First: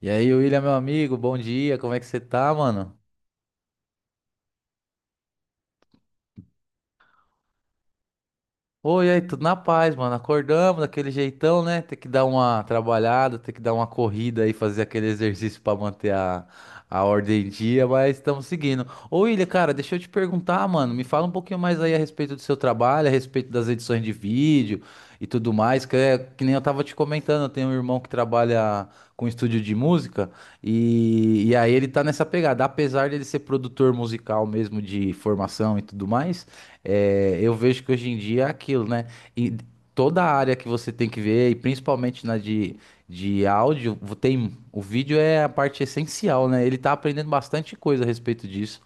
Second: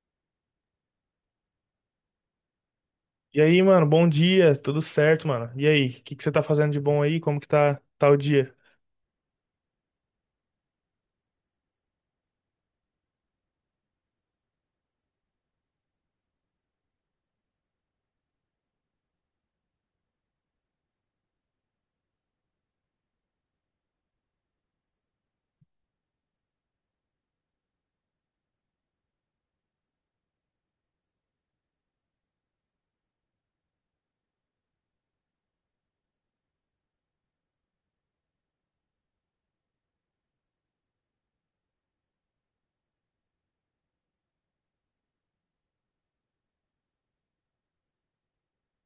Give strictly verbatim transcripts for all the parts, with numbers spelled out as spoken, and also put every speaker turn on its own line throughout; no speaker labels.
E aí, William, meu amigo, bom dia, como é que você tá, mano?
E aí, mano, bom dia, tudo certo, mano? E aí, o que que você tá fazendo de bom aí? Como que tá, tá o dia?
Oi, e aí, tudo na paz, mano. Acordamos daquele jeitão, né? Ter que dar uma trabalhada, ter que dar uma corrida aí, fazer aquele exercício pra manter a, a ordem em dia, mas estamos seguindo. Ô, William, cara, deixa eu te perguntar, mano, me fala um pouquinho mais aí a respeito do seu trabalho, a respeito das edições de vídeo. E tudo mais, que é que nem eu tava te comentando, eu tenho um irmão que trabalha com estúdio de música e, e aí ele tá nessa pegada, apesar dele ser produtor musical mesmo de formação e tudo mais. É, eu vejo que hoje em dia é aquilo, né? E toda a área que você tem que ver, e principalmente na de, de áudio, tem, o vídeo é a parte essencial, né? Ele tá aprendendo bastante coisa a respeito disso.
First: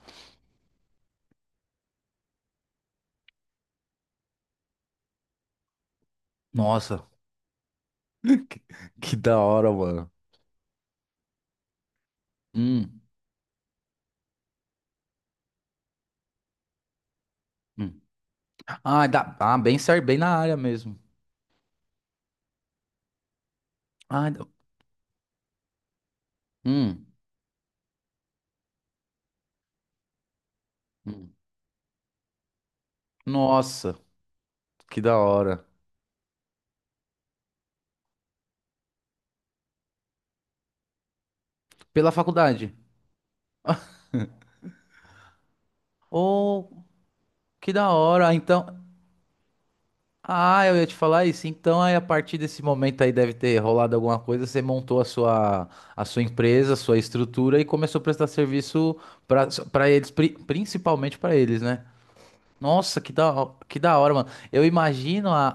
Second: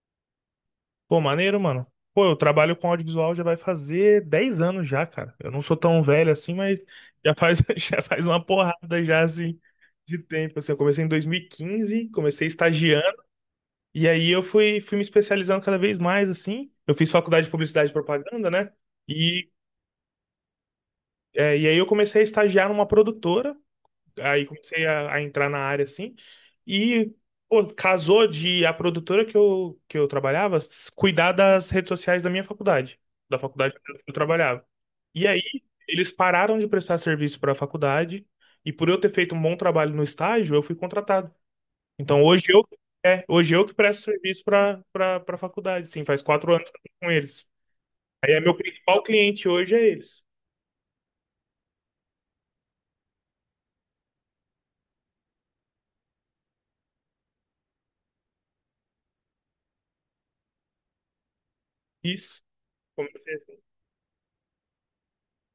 Pô, maneiro, mano. Pô, eu trabalho com audiovisual já vai fazer dez anos já, cara. Eu não sou tão velho assim, mas
Nossa,
já faz, já faz uma
que,
porrada
que
já,
da
assim,
hora, mano.
de tempo. Assim, eu comecei em dois mil e quinze, comecei
Hum.
estagiando, e aí eu fui, fui me especializando cada vez mais, assim. Eu fiz faculdade de publicidade e propaganda, né?
Ah, dá,
E,
ah, bem certo, bem na área mesmo.
é, e aí eu comecei a estagiar numa produtora.
Ah,
Aí
da-
comecei a, a entrar na área assim.
hum,
E, pô, casou de a produtora que eu, que eu trabalhava s- cuidar das redes sociais da minha faculdade, da faculdade
nossa,
que eu trabalhava.
que da
E aí
hora.
eles pararam de prestar serviço para a faculdade. E por eu ter feito um bom trabalho no estágio, eu fui contratado.
Pela
Então hoje eu,
faculdade.
é, hoje eu que presto serviço para para para a faculdade. Sim, faz quatro anos que eu
Oh,
tô com eles.
que da
Aí
hora.
é meu
Então,
principal cliente hoje é eles.
ah, eu ia te falar isso. Então, aí, a partir desse momento aí deve ter rolado alguma coisa. Você montou a sua, a sua empresa, a sua estrutura e começou a prestar serviço para para eles, pri- principalmente para eles, né?
Isso.
Nossa, que da, ho-
Comecei.
que da hora, mano. Eu imagino a,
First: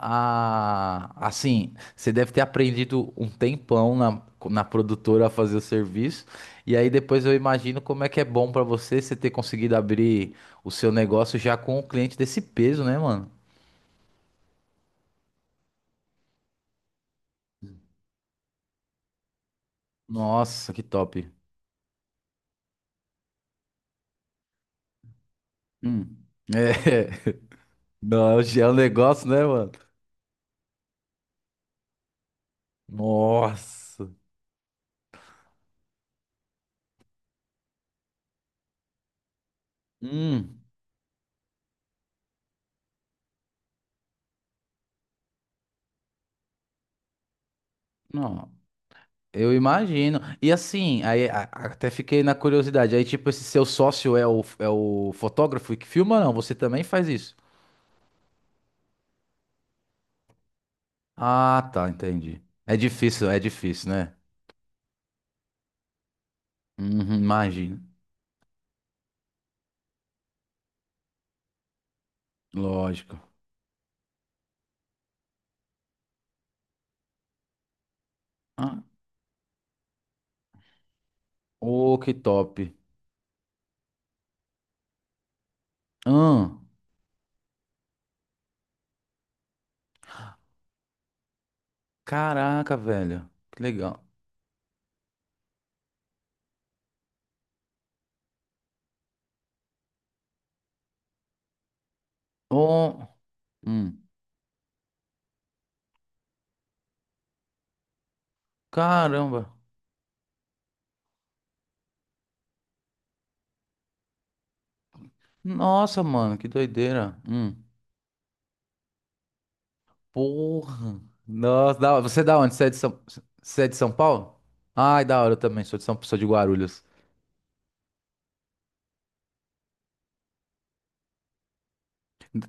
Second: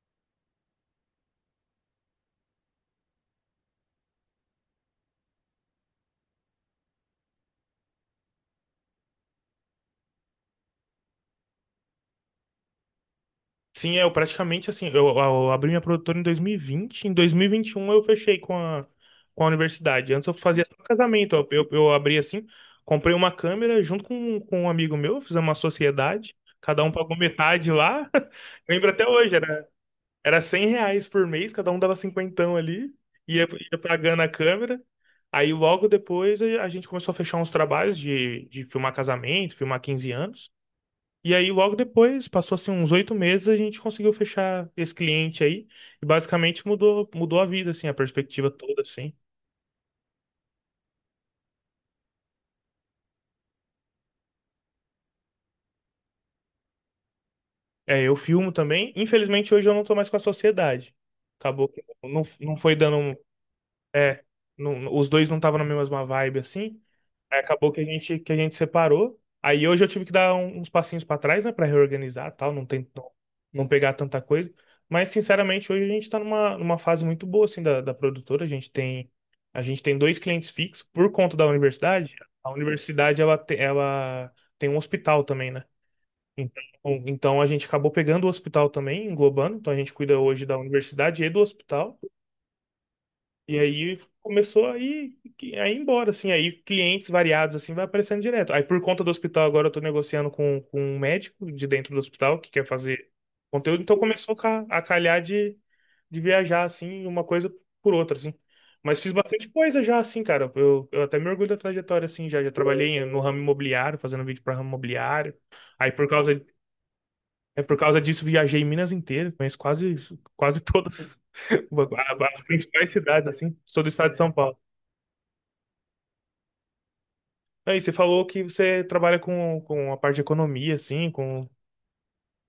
a- Assim, você deve ter aprendido um tempão na, na produtora a fazer o serviço. E aí depois eu imagino como é que é bom pra você você ter conseguido abrir o seu negócio já com o cliente desse peso, né, mano?
Sim, é, eu praticamente assim, eu, eu abri minha produtora em dois mil e vinte, em dois mil e e vinte e um eu fechei com a, com a universidade. Antes eu fazia
Nossa, que
só
top.
casamento, eu, eu, eu abri assim, comprei uma câmera junto com, com um amigo meu, fizemos uma
Hum.
sociedade, cada um pagou
É.
metade lá.
Não, já é um
Lembro até
negócio,
hoje,
né,
era,
mano?
era cem reais por mês, cada um dava cinquentão ali, ia, ia
Nossa.
pagando a câmera. Aí logo depois a a gente começou a fechar uns trabalhos de, de filmar casamento, filmar quinze anos.
Hum.
E aí, logo depois, passou assim uns oito meses, a gente conseguiu fechar esse cliente aí. E basicamente mudou, mudou a vida, assim, a perspectiva toda, assim.
Eu imagino. E assim, aí a- a- até fiquei na curiosidade. Aí, tipo, esse seu sócio é o, é o fotógrafo que filma, ou não? Você também faz isso?
É, eu filmo também. Infelizmente, hoje eu não tô mais com a sociedade.
Ah,
Acabou que
tá,
não,
entendi.
não
É
foi dando. um-
difícil, é difícil, né?
É, não- os dois não estavam na mesma vibe, assim.
Uhum,
Aí acabou
imagino.
que a gente que a gente separou. Aí hoje eu tive que dar um- uns passinhos pra trás, né, pra reorganizar, e tal, não tem não,
Lógico.
não pegar tanta coisa. Mas sinceramente, hoje a gente tá numa, numa fase muito boa assim da, da produtora. A gente
Ah,
tem a gente tem dois clientes fixos por conta da
ô, que
universidade. A
top.
universidade ela te- ela tem um hospital também, né?
Ah,
Então, então a gente acabou pegando o hospital também, englobando. Então a gente cuida hoje da universidade e do hospital.
caraca, velho.
E
Que
aí
legal.
começou a ir, a ir embora, assim. Aí clientes variados, assim, vai aparecendo direto. Aí por conta do hospital, agora eu tô negociando com, com um médico de dentro do hospital que quer
Oh,
fazer conteúdo. Então
hum,
começou a ca- a calhar de, de viajar, assim, uma coisa por outra, assim. Mas fiz bastante
caramba.
coisa já, assim, cara. Eu, eu até me orgulho da trajetória, assim, já. Já trabalhei no ramo imobiliário, fazendo vídeo para ramo imobiliário. Aí
Nossa,
por causa,
mano, que doideira. Hum.
é por causa disso viajei Minas inteira, conheço quase, quase
Porra.
todas
Nossa, da hora. Você é da
as
onde? Você é de
principais
São,
cidades, assim.
você é de
Sou do
São
estado de São
Paulo?
Paulo.
Ai, da hora, eu também sou de São, sou de Guarulhos.
Aí você falou que você trabalha com, com a parte de economia, assim, com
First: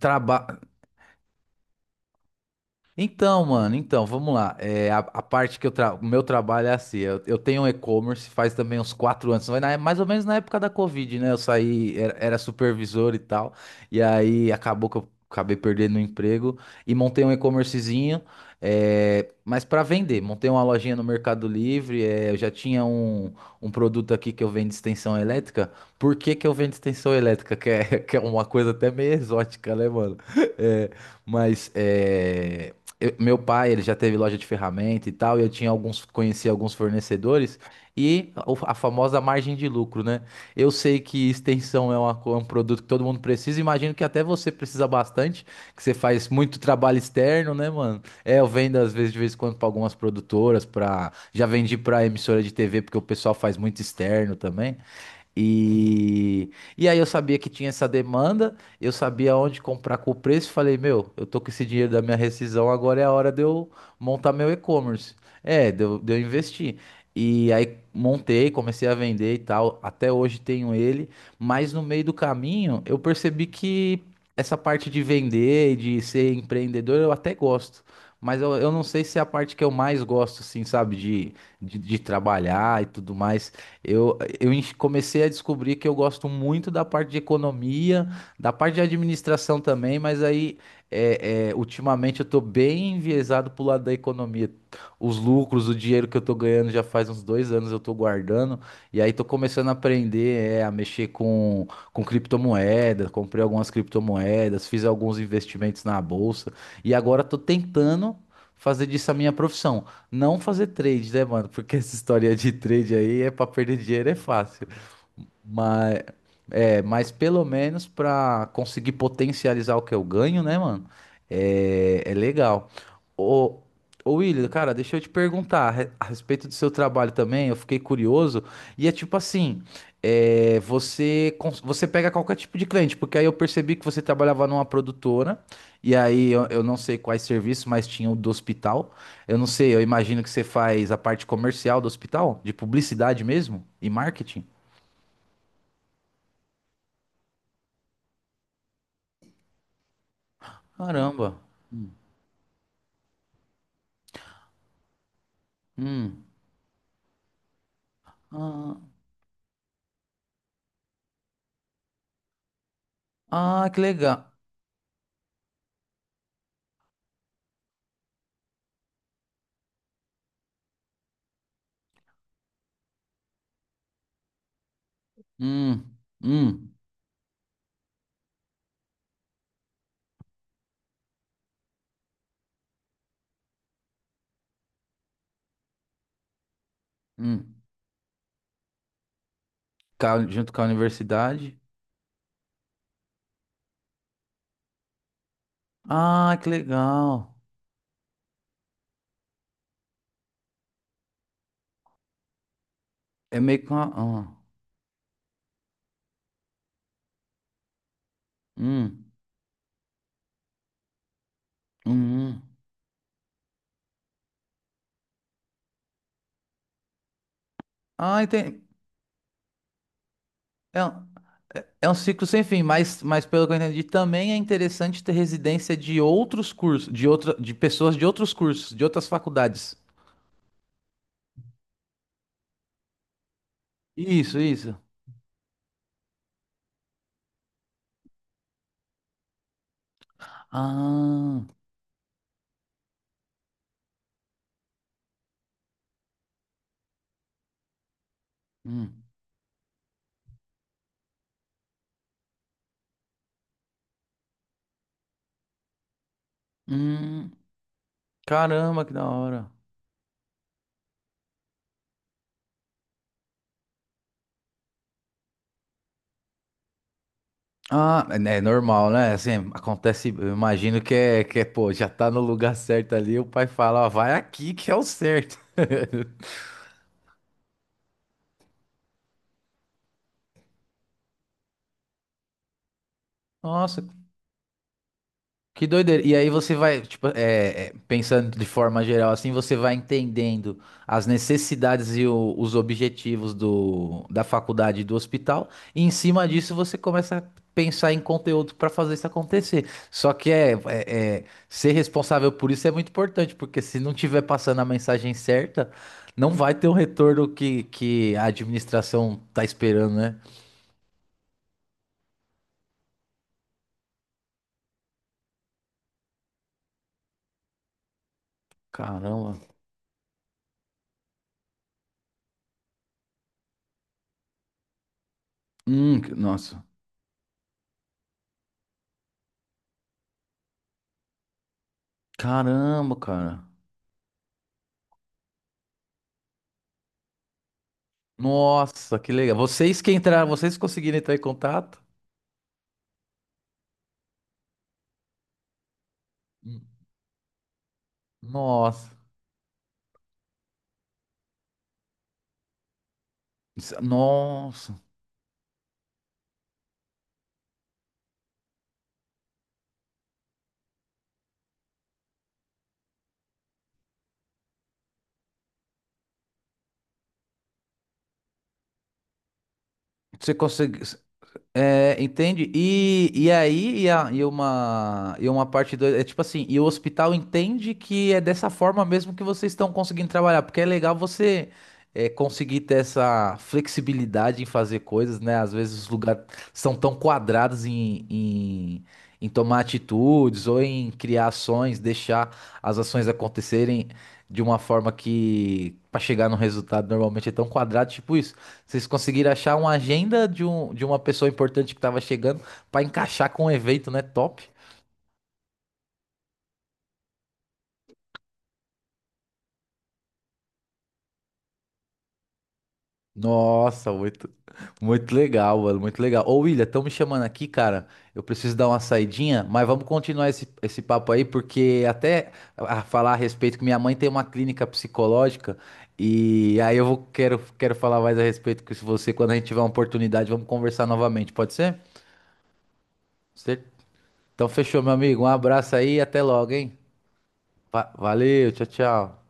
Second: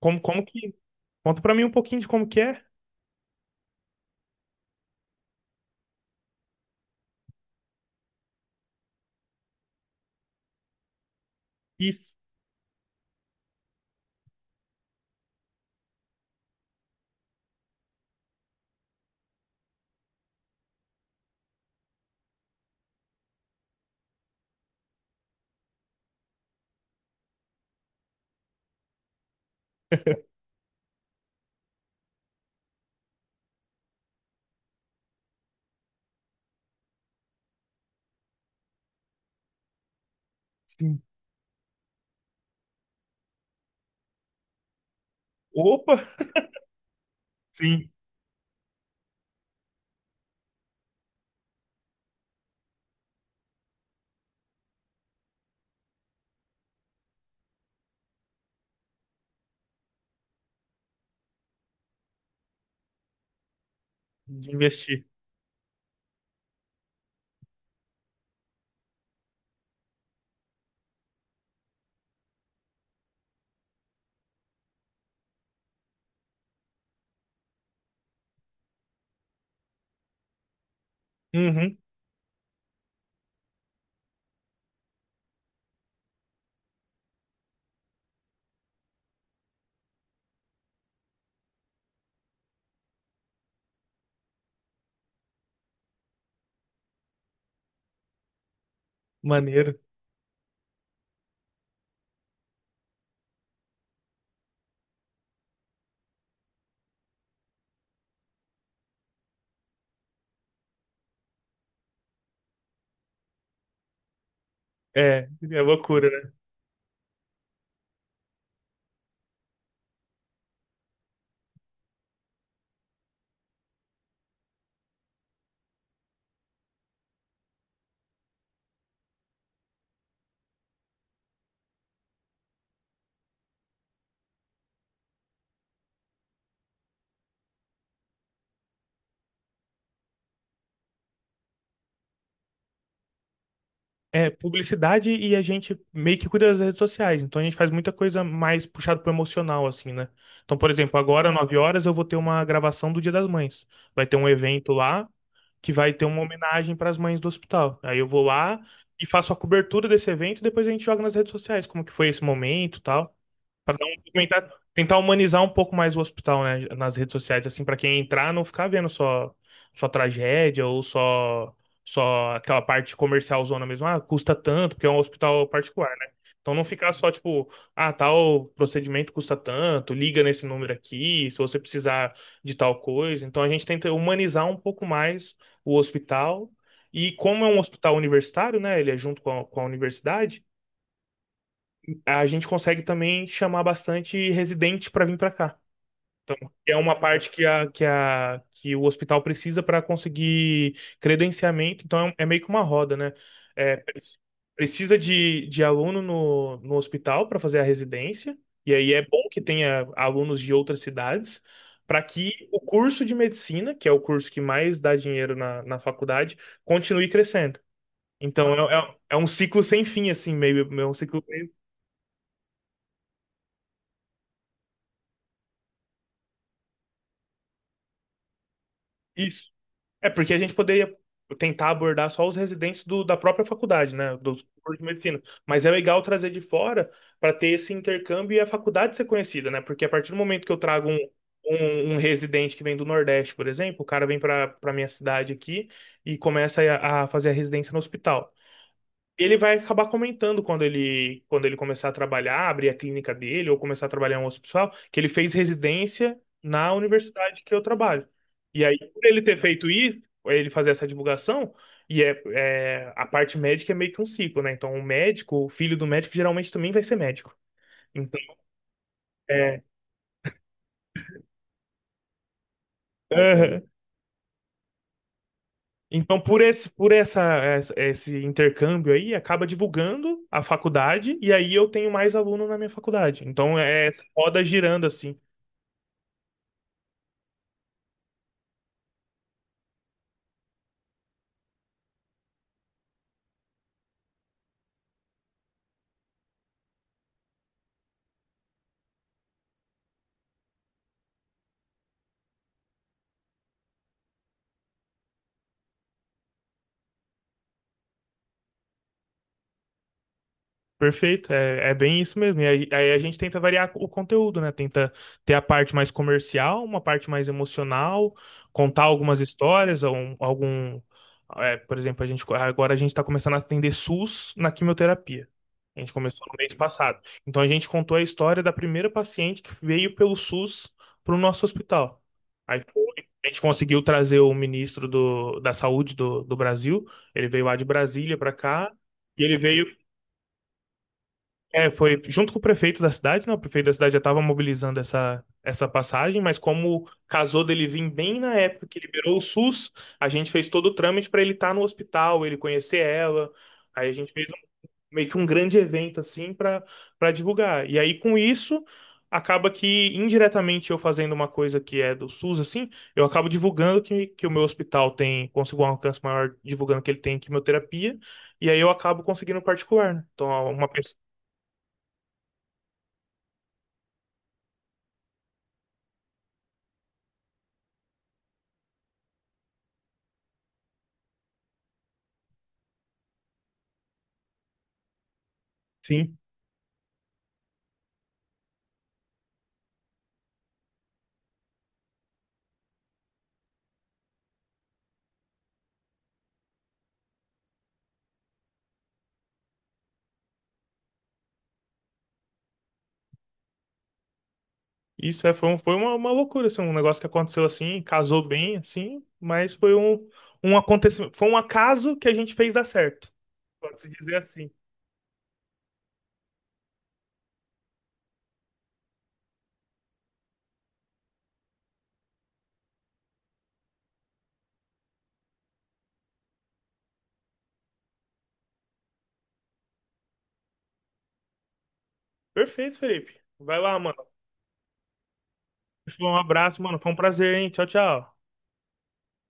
como, como
Traba...
que. Conta pra mim um pouquinho de como que é.
Então, mano, então, vamos lá. É, a, a parte que eu tra... o meu trabalho é assim, eu, eu tenho um e-commerce faz também uns quatro anos, vai na- mais ou menos na época da Covid, né? Eu saí,
Isso.
era, era supervisor e tal, e aí acabou que eu acabei perdendo o emprego e montei um e-commercezinho, é, mas para vender. Montei uma lojinha no Mercado Livre, é, eu já tinha um, um produto aqui que eu vendo extensão elétrica. Por que que eu vendo extensão elétrica? Que é, que é uma coisa até meio exótica, né, mano? É, mas é eu- meu pai, ele já teve loja de ferramenta e tal, e eu tinha alguns, conhecia alguns fornecedores e o- a famosa margem de lucro, né? Eu sei
Sim.
que extensão é, uma co- um produto que todo mundo precisa, imagino que até você precisa bastante, que você
Opa!
faz muito trabalho externo, né,
Sim,
mano? É, eu vendo às vezes de vez em quando para algumas produtoras, para já vendi para emissora de T V porque o pessoal faz muito externo também. E, e aí eu sabia que tinha essa demanda, eu sabia onde comprar com o preço, e falei, meu, eu tô com esse dinheiro da minha rescisão, agora é a hora de eu montar meu
de investir.
e-commerce. É, de eu, de eu investir. E aí montei, comecei a vender e tal. Até hoje tenho ele, mas no meio do caminho eu percebi que essa parte de vender e de ser empreendedor eu até gosto. Mas eu, eu não sei se é a parte que eu mais gosto, assim, sabe, de, de,
Uhum,
de trabalhar e tudo mais. Eu, eu enx- comecei a descobrir que eu gosto muito da parte de economia, da parte de administração também, mas aí é, é, ultimamente eu tô bem enviesado pro lado da economia. Os lucros, o dinheiro que eu tô ganhando já faz uns dois anos eu tô guardando. E aí tô começando a
maneiro.
aprender, é, a mexer com, com criptomoedas. Comprei algumas criptomoedas, fiz alguns investimentos na bolsa. E agora tô tentando fazer disso a minha profissão. Não fazer trade, né, mano? Porque essa história de trade aí é pra perder dinheiro, é fácil.
É, é
Mas
loucura, né?
é, mas pelo menos pra conseguir potencializar o que eu ganho, né, mano? É, é legal. Ô, ô William, cara, deixa eu te perguntar a re- a respeito do seu trabalho também. Eu fiquei curioso. E é tipo assim: é, você, cons- você pega qualquer tipo de cliente, porque aí eu percebi que você trabalhava numa produtora. E aí eu, eu não sei quais serviços, mas tinha o do hospital. Eu não sei, eu imagino que você faz a parte comercial do hospital, de publicidade mesmo e
É
marketing.
publicidade e a gente meio que cuida das redes sociais. Então a gente faz muita coisa mais puxada pro emocional, assim, né? Então, por exemplo, agora,
Caramba.
nove horas, eu vou ter uma gravação do Dia das Mães. Vai ter um evento lá que vai ter uma
Hum.
homenagem para as mães do hospital. Aí eu vou lá
Ah,
e faço a cobertura desse evento e depois a gente joga nas redes sociais, como que foi esse momento, e tal.
ah,
Pra
que
não
legal.
documentar- tentar humanizar um pouco mais o hospital, né, nas redes sociais, assim, pra quem entrar não ficar vendo só só tragédia ou só só aquela parte comercial zona mesmo, ah, custa tanto, porque é um hospital particular,
Hum,
né? Então não
hum,
ficar só tipo, ah, tal procedimento custa tanto, liga nesse número aqui, se você precisar de tal coisa. Então a gente tenta humanizar um pouco mais o hospital. E como é um
hum.
hospital universitário, né? Ele é junto com a, com a
Ca-
universidade,
Junto com a universidade.
a gente consegue também chamar bastante residente para vir para cá. Então,
Ah, que
é uma parte
legal.
que, a, que, a, que o hospital precisa para conseguir credenciamento, então é um, é meio que uma roda, né?
É meio que
É,
uma.
pre-
Ah,
precisa de, de aluno no, no hospital para fazer a residência, e aí é
hum,
bom que tenha alunos de outras cidades, para
hum, hum.
que o curso de medicina, que é o curso que mais dá dinheiro na, na faculdade, continue crescendo.
Ah,
Então,
entendi.
é, é, é um ciclo sem fim, assim, meio,
É,
é um
um-
ciclo meio.
é um ciclo sem fim, mas, mas pelo que eu entendi, também é interessante ter residência de outros cursos, de outra, de pessoas de outros cursos, de outras
Isso.
faculdades.
É porque a gente poderia tentar abordar só os residentes do- da própria faculdade, né?
Isso,
Dos
isso.
cursos de medicina. Mas é legal trazer de fora para ter esse intercâmbio e a faculdade ser conhecida, né? Porque a partir do momento que eu trago um,
Ah,
um, um residente que vem do Nordeste, por exemplo, o cara vem para para minha cidade aqui e começa a, a fazer a residência no hospital.
hum,
Ele vai acabar comentando quando ele, quando ele começar a trabalhar, abrir a clínica dele ou começar a trabalhar em um hospital, que ele fez residência na
hum.
universidade que eu trabalho. E aí,
Caramba, que
por
da
ele ter
hora.
feito isso, ele fazer essa divulgação, e é, é- a parte médica é meio que um ciclo, né? Então, o médico, o filho do médico geralmente também vai ser médico.
Ah,
Então,
é, é normal, né? Assim,
é,
acontece, eu imagino que é, que é, pô, já tá no lugar certo ali, o pai
aham.
fala, ó, vai aqui que é o certo.
Então, por esse, por essa, essa- esse intercâmbio aí, acaba divulgando a faculdade, e aí eu tenho mais aluno na minha faculdade. Então,
Nossa,
é essa roda girando, assim.
que doideira. E aí você vai, tipo, é, é, pensando de forma geral, assim, você vai entendendo as necessidades e o- os objetivos do, da faculdade e do hospital, e em cima disso você começa a pensar em conteúdo para fazer isso acontecer. Só que é, é- é, ser responsável por isso é muito importante, porque se não tiver passando a mensagem certa, não vai ter o retorno que, que a administração tá esperando, né?
Perfeito, é, é bem isso mesmo. E aí, aí a gente tenta variar o conteúdo, né? Tenta ter a parte mais comercial, uma parte mais emocional, contar algumas
Caramba.
histórias, algum, algum é, por exemplo, a gente agora a gente está começando a atender SUS na quimioterapia. A gente
Hum, que-
começou no mês
nossa.
passado. Então a gente contou a história da primeira paciente que veio pelo SUS para o nosso hospital. Aí foi,
Caramba,
a gente
cara.
conseguiu trazer o ministro do, da Saúde do, do Brasil. Ele veio lá de Brasília para cá.
Nossa, que
E
legal.
ele veio
Vocês que entraram, vocês conseguiram entrar em
é,
contato?
foi junto com o prefeito da cidade, né? O prefeito da cidade já estava mobilizando essa, essa passagem, mas
Hum.
como casou dele vir bem na época que
Nossa.
liberou o SUS, a gente fez todo o trâmite para ele estar no hospital, ele conhecer ela. Aí a gente fez um-
Nossa.
meio que um grande evento assim para para divulgar. E aí com isso acaba que indiretamente eu fazendo uma coisa que é do SUS assim, eu acabo divulgando que, que o meu hospital tem conseguiu um alcance maior, divulgando que ele tem quimioterapia, e aí eu acabo conseguindo particular, né? Então
Você
uma
conseguiu.
pessoa.
É, entende? E, e aí, e, a- e uma, e uma parte dois é tipo assim, e o hospital entende que é dessa forma mesmo que vocês estão conseguindo trabalhar, porque é legal você é, conseguir ter essa flexibilidade em fazer coisas, né? Às vezes os lugares são tão quadrados em, em, em tomar atitudes ou em criar ações, deixar as ações acontecerem de uma forma que, para chegar no resultado, normalmente é tão quadrado, tipo isso. Vocês conseguiram achar uma agenda de, um, de uma pessoa importante que tava chegando pra encaixar com o evento, né? Top.
Isso é, foi, um- foi uma, uma loucura, assim, um negócio que aconteceu assim, casou bem, assim, mas foi um, um acontecimento, foi um acaso que a gente fez dar certo, pode-se
Nossa,
dizer
muito,
assim.
muito legal, mano, muito legal. Ô, William, estão me chamando aqui, cara. Eu preciso dar uma saidinha, mas vamos continuar esse, esse papo aí, porque até a falar a respeito que minha mãe tem uma clínica psicológica e aí eu vou, quero, quero falar mais a respeito que se você quando a gente tiver uma oportunidade, vamos conversar novamente, pode ser?
Perfeito, Felipe. Vai
Cer-
lá, mano.
Então fechou, meu amigo. Um abraço aí e
Um
até logo,
abraço,
hein?
mano. Foi um prazer, hein? Tchau,
Va-
tchau.
Valeu, tchau, tchau.